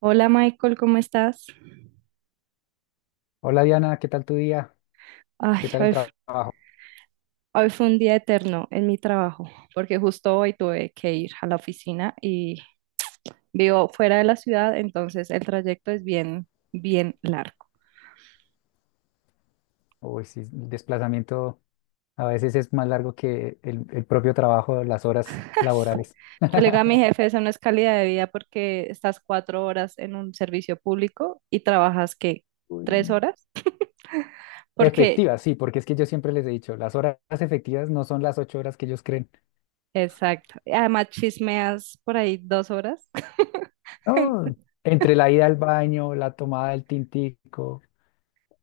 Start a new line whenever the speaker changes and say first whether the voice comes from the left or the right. right: Hola Michael, ¿cómo estás?
left: Hola Diana, ¿qué tal tu día? ¿Qué
right: Ay,
left: tal
right: hoy,
left: el trabajo?
right: hoy fue un día eterno en mi trabajo, porque justo hoy tuve que ir a la oficina y vivo fuera de la ciudad, entonces el trayecto es bien, bien largo.
left: Uy, sí, el desplazamiento a veces es más largo que el propio trabajo, las horas laborales.
right: Yo le digo a mi jefe, eso no es calidad de vida porque estás 4 horas en un servicio público y trabajas, ¿qué?
left: Uy.
right: ¿3 horas? Porque,
left: Efectivas, sí, porque es que yo siempre les he dicho, las horas efectivas no son las 8 horas que ellos creen.
right: exacto. Además chismeas por ahí 2 horas.
left: No, entre la ida al baño, la tomada del tintico,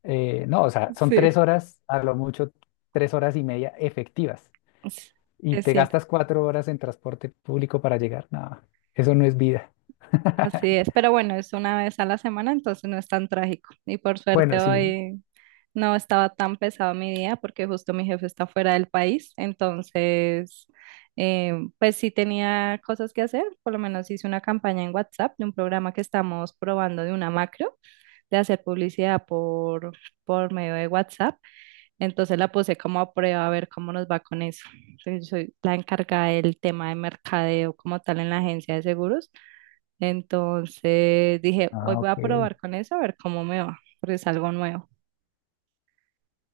left: no, o sea, son
right: Sí,
left: 3 horas, a lo mucho 3 horas y media efectivas. Y
right: es
left: te
right: cierto.
left: gastas 4 horas en transporte público para llegar. No, eso no es vida.
right: Así es, pero bueno, es una vez a la semana, entonces no es tan trágico. Y por suerte
left: Bueno, sí.
right: hoy no estaba tan pesado mi día porque justo mi jefe está fuera del país, entonces pues sí tenía cosas que hacer, por lo menos hice una campaña en WhatsApp de un programa que estamos probando de una macro, de hacer publicidad por medio de WhatsApp, entonces la puse como a prueba a ver cómo nos va con eso. Entonces, soy la encargada del tema de mercadeo como tal en la agencia de seguros. Entonces dije, hoy
left: Ah,
right: voy
left: ok,
right: a probar con eso a ver cómo me va, porque es algo nuevo.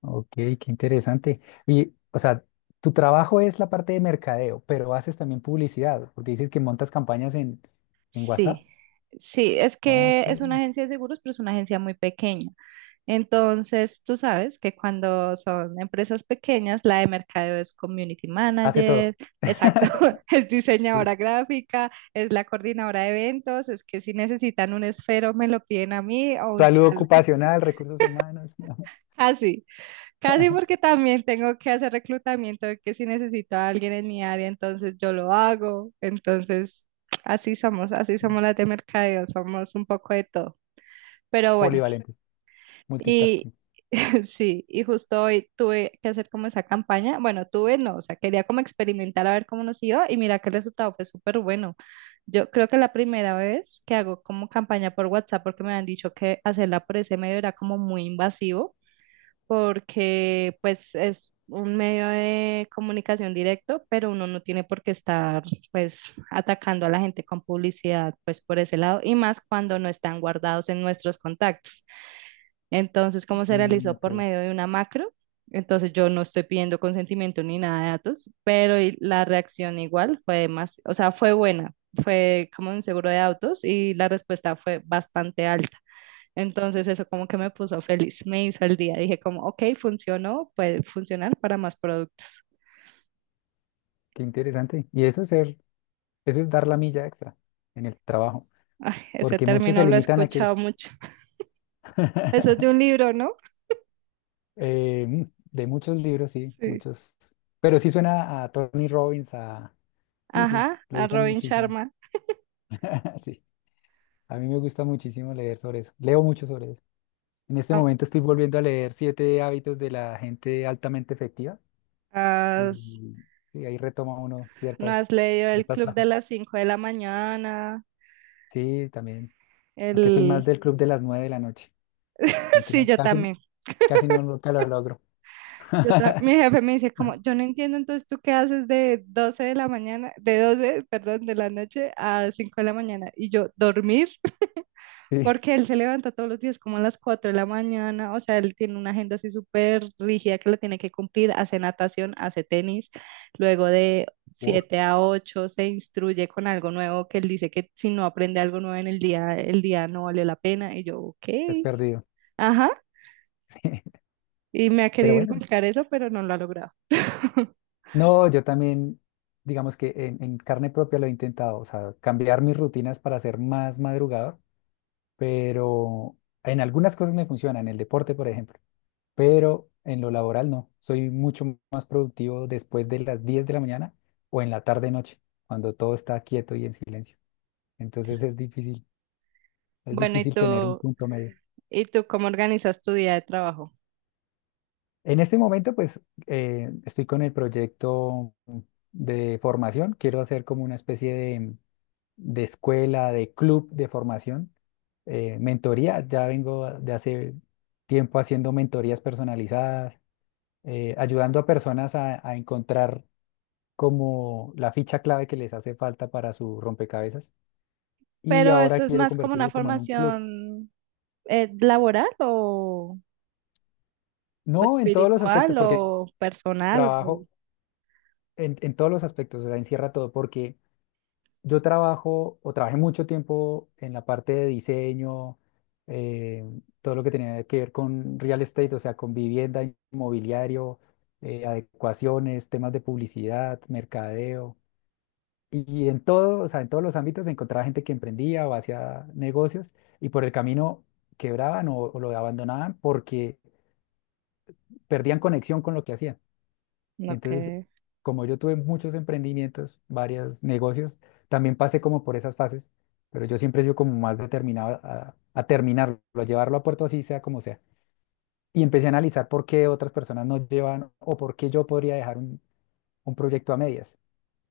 left: ok, qué interesante. Y, o sea, tu trabajo es la parte de mercadeo, pero haces también publicidad, porque dices que montas campañas en WhatsApp.
right: Sí, sí, es
left: Ah,
right: que
left: Ok,
right: es una agencia de seguros, pero es una agencia muy pequeña. Entonces, tú sabes que cuando son empresas pequeñas, la de mercadeo es community
left: hace
right: manager,
left: todo.
right: exacto, es
left: Sí.
right: diseñadora gráfica, es la coordinadora de eventos, es que si necesitan un esfero me lo piden a mí o un
left: Salud
right: chal,
left: ocupacional, recursos humanos,
right: así. Casi porque también tengo que hacer reclutamiento, de que si necesito a alguien en mi área, entonces yo lo hago. Entonces, así somos las de mercadeo, somos un poco de todo. Pero bueno,
left: polivalente,
right: y
left: multitasking.
right: sí, y justo hoy tuve que hacer como esa campaña. Bueno, tuve no, o sea, quería como experimentar a ver cómo nos iba y mira que el resultado fue súper bueno. Yo creo que la primera vez que hago como campaña por WhatsApp, porque me han dicho que hacerla por ese medio era como muy invasivo porque pues es un medio de comunicación directo, pero uno no tiene por qué estar pues atacando a la gente con publicidad pues por ese lado y más cuando no están guardados en nuestros contactos. Entonces, como se
left: Mm,
right: realizó por
left: ok,
right: medio de una macro, entonces yo no estoy pidiendo consentimiento ni nada de datos, pero y la reacción igual fue más, o sea, fue buena, fue como un seguro de autos y la respuesta fue bastante alta. Entonces eso como que me puso feliz, me hizo el día. Dije como, ok, funcionó, puede funcionar para más productos.
left: qué interesante. Y eso es dar la milla extra en el trabajo,
right: Ay, ese
left: porque muchos se
right: término lo he
left: limitan a que
right: escuchado mucho. Eso es de un libro, ¿no?
left: Eh, mm, de muchos libros, sí,
right: Sí.
left: muchos. Pero sí suena a Tony Robbins, a... Sí, sí,
right: Ajá,
left: lo
right: a
left: usan
right: Robin
left: muchísimo.
right: Sharma.
left: Sí, a mí me gusta muchísimo leer sobre eso. Leo mucho sobre eso. En este
right: Ah,
left: momento estoy volviendo a leer Siete hábitos de la gente altamente efectiva
right: ¿Has,
left: y, y ahí retoma uno
right: ¿no
left: ciertas,
right: has leído El
left: ciertas
right: Club de
left: frases.
right: las cinco de la mañana?
left: Sí, también. Aunque soy más
right: El...
left: del club de las 9 de la noche, aunque
right: Sí,
left: no,
right: yo
left: casi,
right: también.
left: casi no, nunca lo logro.
right: Mi jefe me dice como, yo no entiendo, entonces tú qué haces de 12 de la mañana, de 12 perdón, de la noche a 5 de la mañana. Y yo, dormir.
left: Sí,
right: Porque él se levanta todos los días como a las 4 de la mañana, o sea, él tiene una agenda así súper rígida que la tiene que cumplir, hace natación, hace tenis, luego de
left: uf,
right: 7 a 8 se instruye con algo nuevo que él dice que si no aprende algo nuevo en el día no vale la pena. Y yo, ok,
left: es perdido.
right: ajá, y me ha
left: Pero
right: querido
left: bueno.
right: inculcar eso, pero no lo ha logrado.
left: No, yo también, digamos que en carne propia lo he intentado, o sea, cambiar mis rutinas para ser más madrugador, pero en algunas cosas me funciona, en el deporte, por ejemplo, pero en lo laboral no. Soy mucho más productivo después de las 10 de la mañana o en la tarde-noche, cuando todo está quieto y en silencio. Entonces es
right: Bueno, ¿y
left: difícil tener un
right: tú,
left: punto medio.
right: y tú cómo organizas tu día de trabajo?
left: En este momento, pues, estoy con el proyecto de formación, quiero hacer como una especie de escuela, de club de formación, mentoría. Ya vengo de hace tiempo haciendo mentorías personalizadas, ayudando a personas a, encontrar como la ficha clave que les hace falta para su rompecabezas. Y
right: Pero
left: ahora
right: eso es
left: quiero
right: más como una
left: convertirlo como en un club.
right: formación laboral o
left: No en todos los
right: espiritual
left: aspectos, porque
right: o personal.
left: trabajo en, todos los aspectos, o sea, encierra todo, porque yo trabajo o trabajé mucho tiempo en la parte de diseño, eh, todo lo que tenía que ver con real estate, o sea, con vivienda, inmobiliario, adecuaciones, temas de publicidad, mercadeo. Y, en todo, o sea, en todos los ámbitos encontraba gente que emprendía o hacía negocios y por el camino quebraban o, lo abandonaban porque perdían conexión con lo que hacían.
right: Ok.
left: Entonces, como yo tuve muchos emprendimientos, varios negocios, también pasé como por esas fases, pero yo siempre he sido como más determinado a, terminarlo, a llevarlo a puerto así sea como sea. Y empecé a analizar por qué otras personas no llevan o por qué yo podría dejar un, proyecto a medias.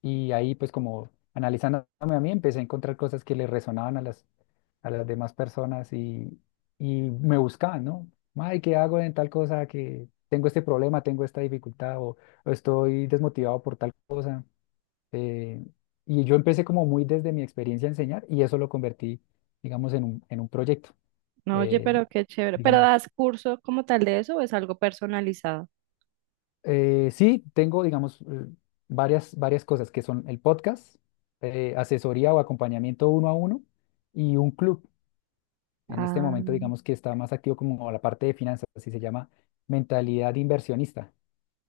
left: Y ahí, pues como analizándome a mí, empecé a encontrar cosas que le resonaban a las, demás personas y, me buscaban, ¿no? Ay, ¿qué hago en tal cosa? Que tengo este problema, tengo esta dificultad o, estoy desmotivado por tal cosa. Eh, y yo empecé como muy desde mi experiencia a enseñar y eso lo convertí, digamos, en un, proyecto.
right: No, oye,
left: Eh,
right: pero qué chévere. ¿Pero
left: digamos,
right: das curso como tal de eso o es algo personalizado?
left: Eh, sí, tengo, digamos, varias, varias cosas que son el podcast, asesoría o acompañamiento uno a uno y un club. En este
right: Ah,
left: momento, digamos que está más activo como la parte de finanzas, así se llama mentalidad inversionista.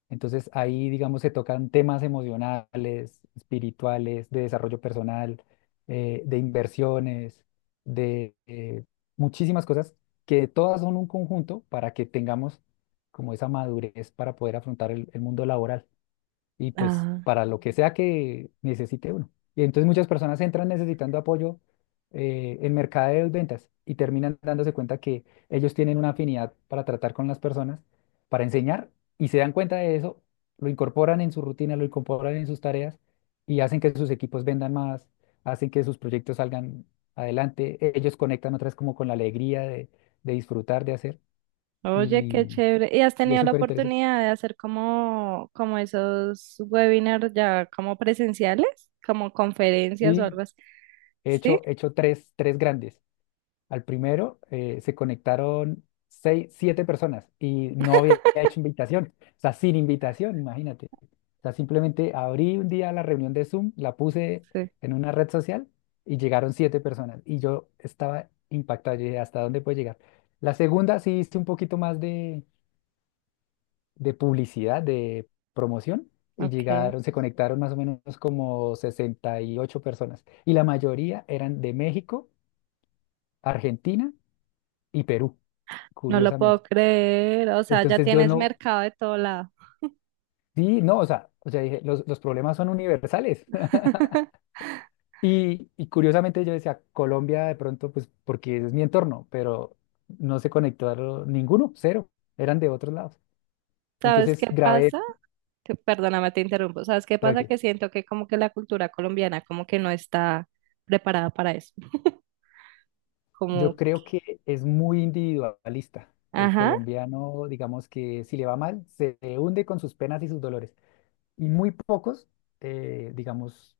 left: Entonces ahí, digamos, se tocan temas emocionales, espirituales, de desarrollo personal, de inversiones, de muchísimas cosas que todas son un conjunto para que tengamos como esa madurez para poder afrontar el mundo laboral y pues
right: ah.
left: para lo que sea que necesite uno. Y entonces muchas personas entran necesitando apoyo en mercadeos, ventas y terminan dándose cuenta que ellos tienen una afinidad para tratar con las personas, para enseñar y se dan cuenta de eso, lo incorporan en su rutina, lo incorporan en sus tareas y hacen que sus equipos vendan más, hacen que sus proyectos salgan adelante. Ellos conectan otras como con la alegría de, disfrutar, de hacer
right: Oye, qué
left: y,
right: chévere. ¿Y has
left: es
right: tenido la
left: súper interesante.
right: oportunidad de hacer como, como esos webinars ya como presenciales? Como conferencias o algo
left: Y
right: así.
left: he
right: Sí,
left: hecho, he hecho tres, tres grandes. Al primero se conectaron seis, siete personas y no había hecho invitación, o sea, sin invitación, imagínate. O sea, simplemente abrí un día la reunión de Zoom, la puse
right: sí,
left: en una red social y llegaron siete personas y yo estaba impactado, yo dije, ¿hasta dónde puede llegar? La segunda sí hice un poquito más de, publicidad, de promoción y
right: ok.
left: llegaron, se conectaron más o menos como 68 personas y la mayoría eran de México, Argentina y Perú
right: No lo
left: curiosamente.
right: puedo creer. O sea, ya
left: Entonces yo
right: tienes
left: no,
right: mercado de todo lado.
left: sí, no, o sea, dije, los problemas son universales. Y, curiosamente yo decía, Colombia de pronto, pues porque es mi entorno, pero no se conectó ninguno, cero, eran de otros lados.
right: ¿Sabes
left: Entonces
right: qué
left: grabé,
right: pasa? Perdóname, te interrumpo. ¿Sabes qué pasa?
left: tranqui,
right: Que siento que como que la cultura colombiana como que no está preparada para eso.
left: yo
right: Como,
left: creo que es muy individualista. El
right: ajá,
left: colombiano, digamos que si le va mal, se hunde con sus penas y sus dolores. Y muy pocos, digamos,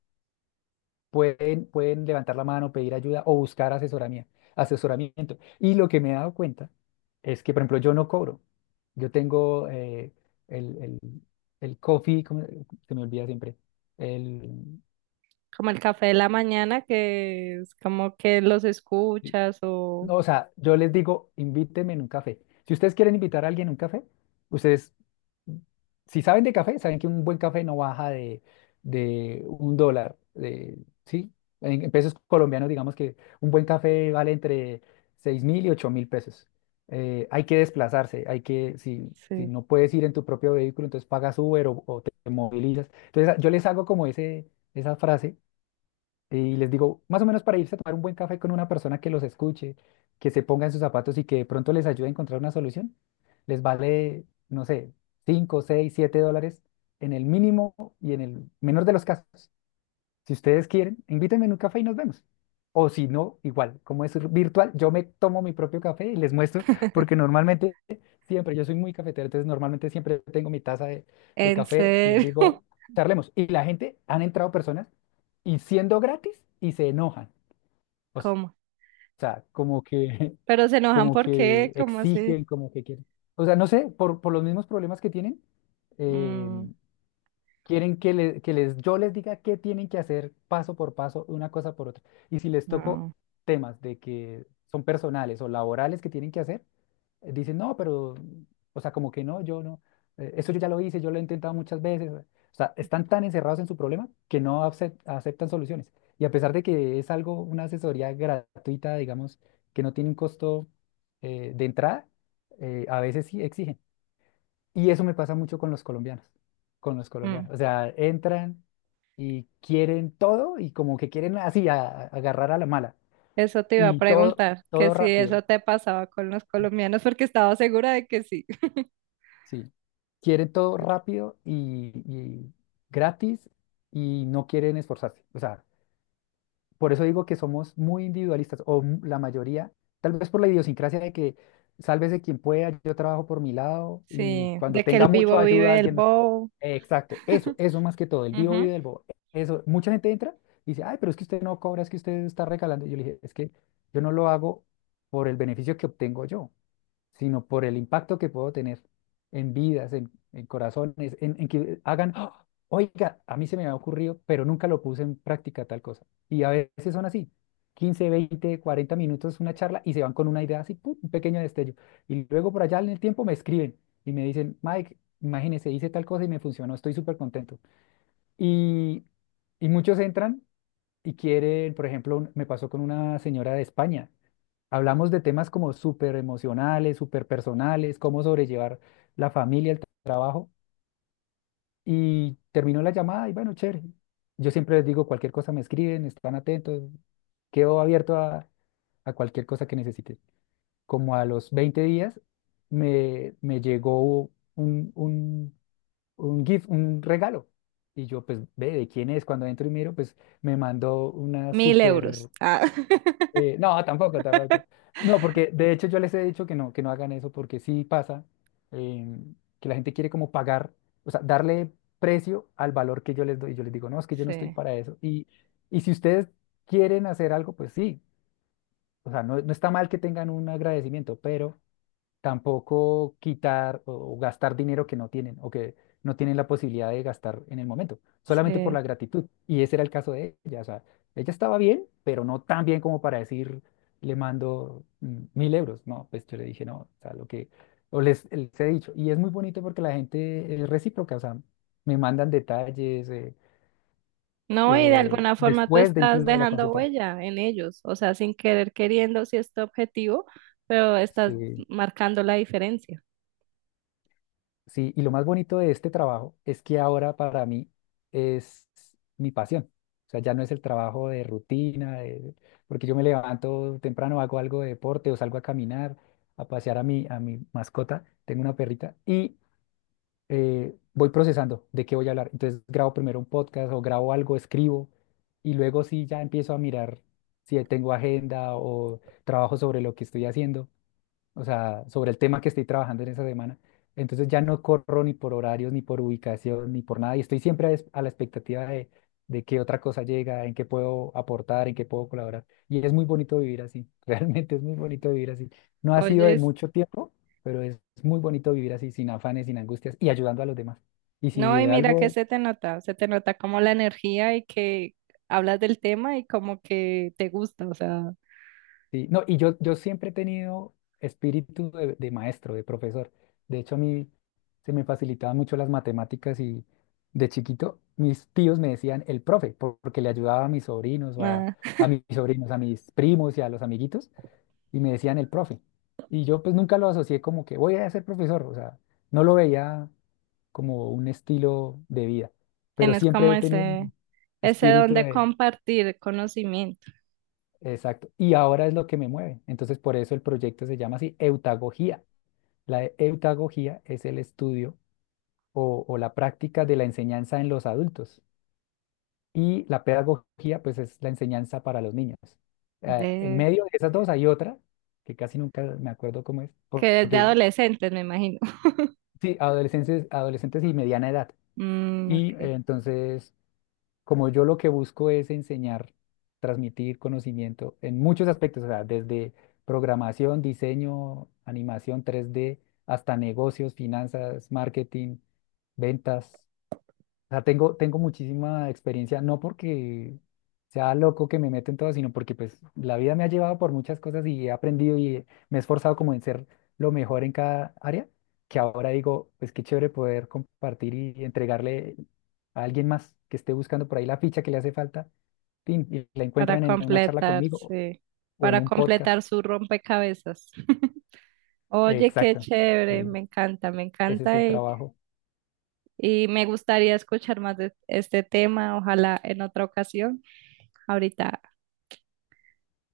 left: pueden levantar la mano, pedir ayuda o buscar asesoramiento, asesoramiento. Y lo que me he dado cuenta es que, por ejemplo, yo no cobro. Yo tengo el, el, el coffee, ¿cómo se me olvida siempre? El,
right: como el café de la mañana que es como que los escuchas o
left: No, o sea, yo les digo, invítenme en un café. Si ustedes quieren invitar a alguien a un café, ustedes, si saben de café, saben que un buen café no baja de, un dólar, ¿sí? En pesos colombianos, digamos que un buen café vale entre 6.000 y 8.000 pesos. Hay que desplazarse, si
right: sí.
left: no puedes ir en tu propio vehículo, entonces pagas Uber o, te movilizas. Entonces, yo les hago como ese, esa frase y les digo, más o menos para irse a tomar un buen café con una persona que los escuche, que se ponga en sus zapatos y que de pronto les ayude a encontrar una solución, les vale, no sé, 5 6 7 dólares en el mínimo y en el menor de los casos. Si ustedes quieren, invítenme en un café y nos vemos. O si no, igual, como es virtual, yo me tomo mi propio café y les muestro, porque normalmente siempre, yo soy muy cafetero, entonces normalmente siempre tengo mi taza de,
right: ¿En
left: café y les
right: serio?
left: digo, charlemos. Y la gente, han entrado personas y siendo gratis y se enojan. O
right: ¿Cómo?
left: sea, como que,
right: Pero se enojan
left: como
right: porque,
left: que
right: ¿cómo así?
left: exigen, como que quieren. O sea, no sé, por los mismos problemas que tienen. eh,
right: Mm,
left: Quieren que, yo les diga qué tienen que hacer paso por paso, una cosa por otra. Y si les toco
right: no.
left: temas de que son personales o laborales que tienen que hacer, dicen, no, pero, o sea, como que no, yo no, eso yo ya lo hice, yo lo he intentado muchas veces. O sea, están tan encerrados en su problema que no aceptan soluciones. Y a pesar de que es algo, una asesoría gratuita, digamos, que no tiene un costo de entrada, a veces sí exigen. Y eso me pasa mucho con los colombianos, con los
right: Mm.
left: colombianos. O sea, entran y quieren todo y como que quieren así agarrar a la mala.
right: Eso te iba a
left: Y todo,
right: preguntar, que
left: todo
right: si
left: rápido,
right: eso te pasaba con los colombianos, porque estaba segura de que sí.
left: sí. Quieren todo rápido y, gratis y no quieren esforzarse. O sea, por eso digo que somos muy individualistas o la mayoría, tal vez por la idiosincrasia de que sálvese quien pueda, yo trabajo por mi lado y
right: Sí,
left: cuando
right: de que el
left: tenga mucho
right: vivo
left: ayuda a
right: vive el
left: alguien más.
right: bobo.
left: Exacto, eso más que todo, el vivo y del bobo. Eso, mucha gente entra y dice, ay, pero es que usted no cobra, es que usted está regalando. Y yo le dije, es que yo no lo hago por el beneficio que obtengo yo sino por el impacto que puedo tener en vidas, en corazones, en que hagan, "Ah, oiga, a mí se me había ocurrido, pero nunca lo puse en práctica tal cosa." Y a veces son así, 15, 20, 40 minutos una charla y se van con una idea así, ¡pum! Un pequeño destello. Y luego por allá en el tiempo me escriben y me dicen, Mike, imagínese, hice tal cosa y me funcionó, estoy súper contento. Y, muchos entran y quieren, por ejemplo, me pasó con una señora de España. Hablamos de temas como súper emocionales, súper personales, cómo sobrellevar la familia, el trabajo. Y terminó la llamada y bueno, chévere. Yo siempre les digo, cualquier cosa me escriben, están atentos. Quedo abierto a, cualquier cosa que necesiten. Como a los 20 días me llegó un, un, un gift, un regalo. Y yo pues ve de quién es. Cuando entro y miro, pues me mandó una
right: 1.000 euros.
left: súper
right: Ah.
left: no, tampoco, tampoco. No, porque de hecho yo les he dicho que no hagan eso, porque sí pasa que la gente quiere como pagar, o sea, darle precio al valor que yo les doy. Yo les digo, no, es que yo no estoy
right: Sí,
left: para eso. Y si ustedes quieren hacer algo, pues sí, o sea, no, no está mal que tengan un agradecimiento, pero tampoco quitar o gastar dinero que no tienen o que no tienen la posibilidad de gastar en el momento, solamente por
right: sí.
left: la gratitud. Y ese era el caso de ella. O sea, ella estaba bien, pero no tan bien como para decir, le mando 1.000 euros. No, pues yo le dije, no, o sea, lo que, o les he dicho. Y es muy bonito porque la gente es recíproca, o sea, me mandan detalles
right: No, y de alguna forma tú
left: después de
right: estás
left: incluso de la
right: dejando
left: consulta.
right: huella en ellos, o sea, sin querer queriendo, si es tu objetivo, pero estás
left: Sí.
right: marcando la diferencia.
left: Sí, y lo más bonito de este trabajo es que ahora para mí es mi pasión. O sea, ya no es el trabajo de rutina, de- porque yo me levanto temprano, hago algo de deporte o salgo a caminar, a pasear a a mi mascota. Tengo una perrita y voy procesando de qué voy a hablar. Entonces grabo primero un podcast o grabo algo, escribo y luego sí ya empiezo a mirar si tengo agenda o trabajo sobre lo que estoy haciendo, o sea, sobre el tema que estoy trabajando en esa semana. Entonces ya no corro ni por horarios, ni por ubicación, ni por nada. Y estoy siempre a, es- a la expectativa de qué otra cosa llega, en qué puedo aportar, en qué puedo colaborar. Y es muy bonito vivir así, realmente es muy bonito vivir así. No ha sido de
right: Oye,
left: mucho tiempo, pero es muy bonito vivir así, sin afanes, sin angustias y ayudando a los demás. Y si
right: no, y
left: de
right: mira que
left: algo
right: se te nota como la energía y que hablas del tema y como que te gusta, o sea,
left: sí, no, y yo siempre he tenido espíritu de maestro, de profesor. De hecho, a mí se me facilitaban mucho las matemáticas y de chiquito mis tíos me decían el profe, por- porque le ayudaba a mis sobrinos
right: ah,
left: a mis sobrinos, a mis primos y a los amiguitos, y me decían el profe. Y yo pues nunca lo asocié como que voy a ser profesor, o sea, no lo veía como un estilo de vida, pero
right: tienes
left: siempre
right: como
left: he tenido
right: ese don
left: espíritu
right: de
left: de,
right: compartir conocimiento,
left: exacto. Y ahora es lo que me mueve. Entonces, por eso el proyecto se llama así, eutagogía. La e- eutagogía es el estudio o la práctica de la enseñanza en los adultos. Y la pedagogía, pues, es la enseñanza para los niños. En
right: de
left: medio de esas dos hay otra, que casi nunca me acuerdo cómo es,
right: que
left: por-
right: desde
left: porque
right: adolescentes me imagino.
left: sí, adolescentes, adolescentes y mediana edad.
right: Mm,
left: Y
right: ok.
left: entonces como yo lo que busco es enseñar, transmitir conocimiento en muchos aspectos, o sea, desde programación, diseño, animación 3D, hasta negocios, finanzas, marketing, ventas. O sea, tengo muchísima experiencia, no porque sea loco que me meto en todo, sino porque pues la vida me ha llevado por muchas cosas y he aprendido y me he esforzado como en ser lo mejor en cada área, que ahora digo, pues qué chévere poder compartir y entregarle a alguien más que esté buscando por ahí la ficha que le hace falta, fin, y la
right: Para
left: encuentran en una charla
right: completar,
left: conmigo
right: sí,
left: o en
right: para
left: un podcast.
right: completar su rompecabezas. Oye, qué
left: Exacto.
right: chévere,
left: Sí,
right: me
left: ese es
right: encanta
left: el trabajo.
right: y me gustaría escuchar más de este tema, ojalá en otra ocasión. Ahorita.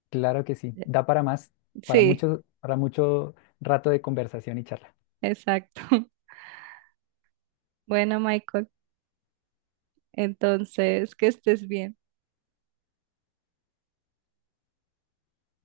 left: Claro que sí. Da para más,
right: Sí,
left: para mucho rato de conversación y charla.
right: exacto. Bueno, Michael, entonces, que estés bien.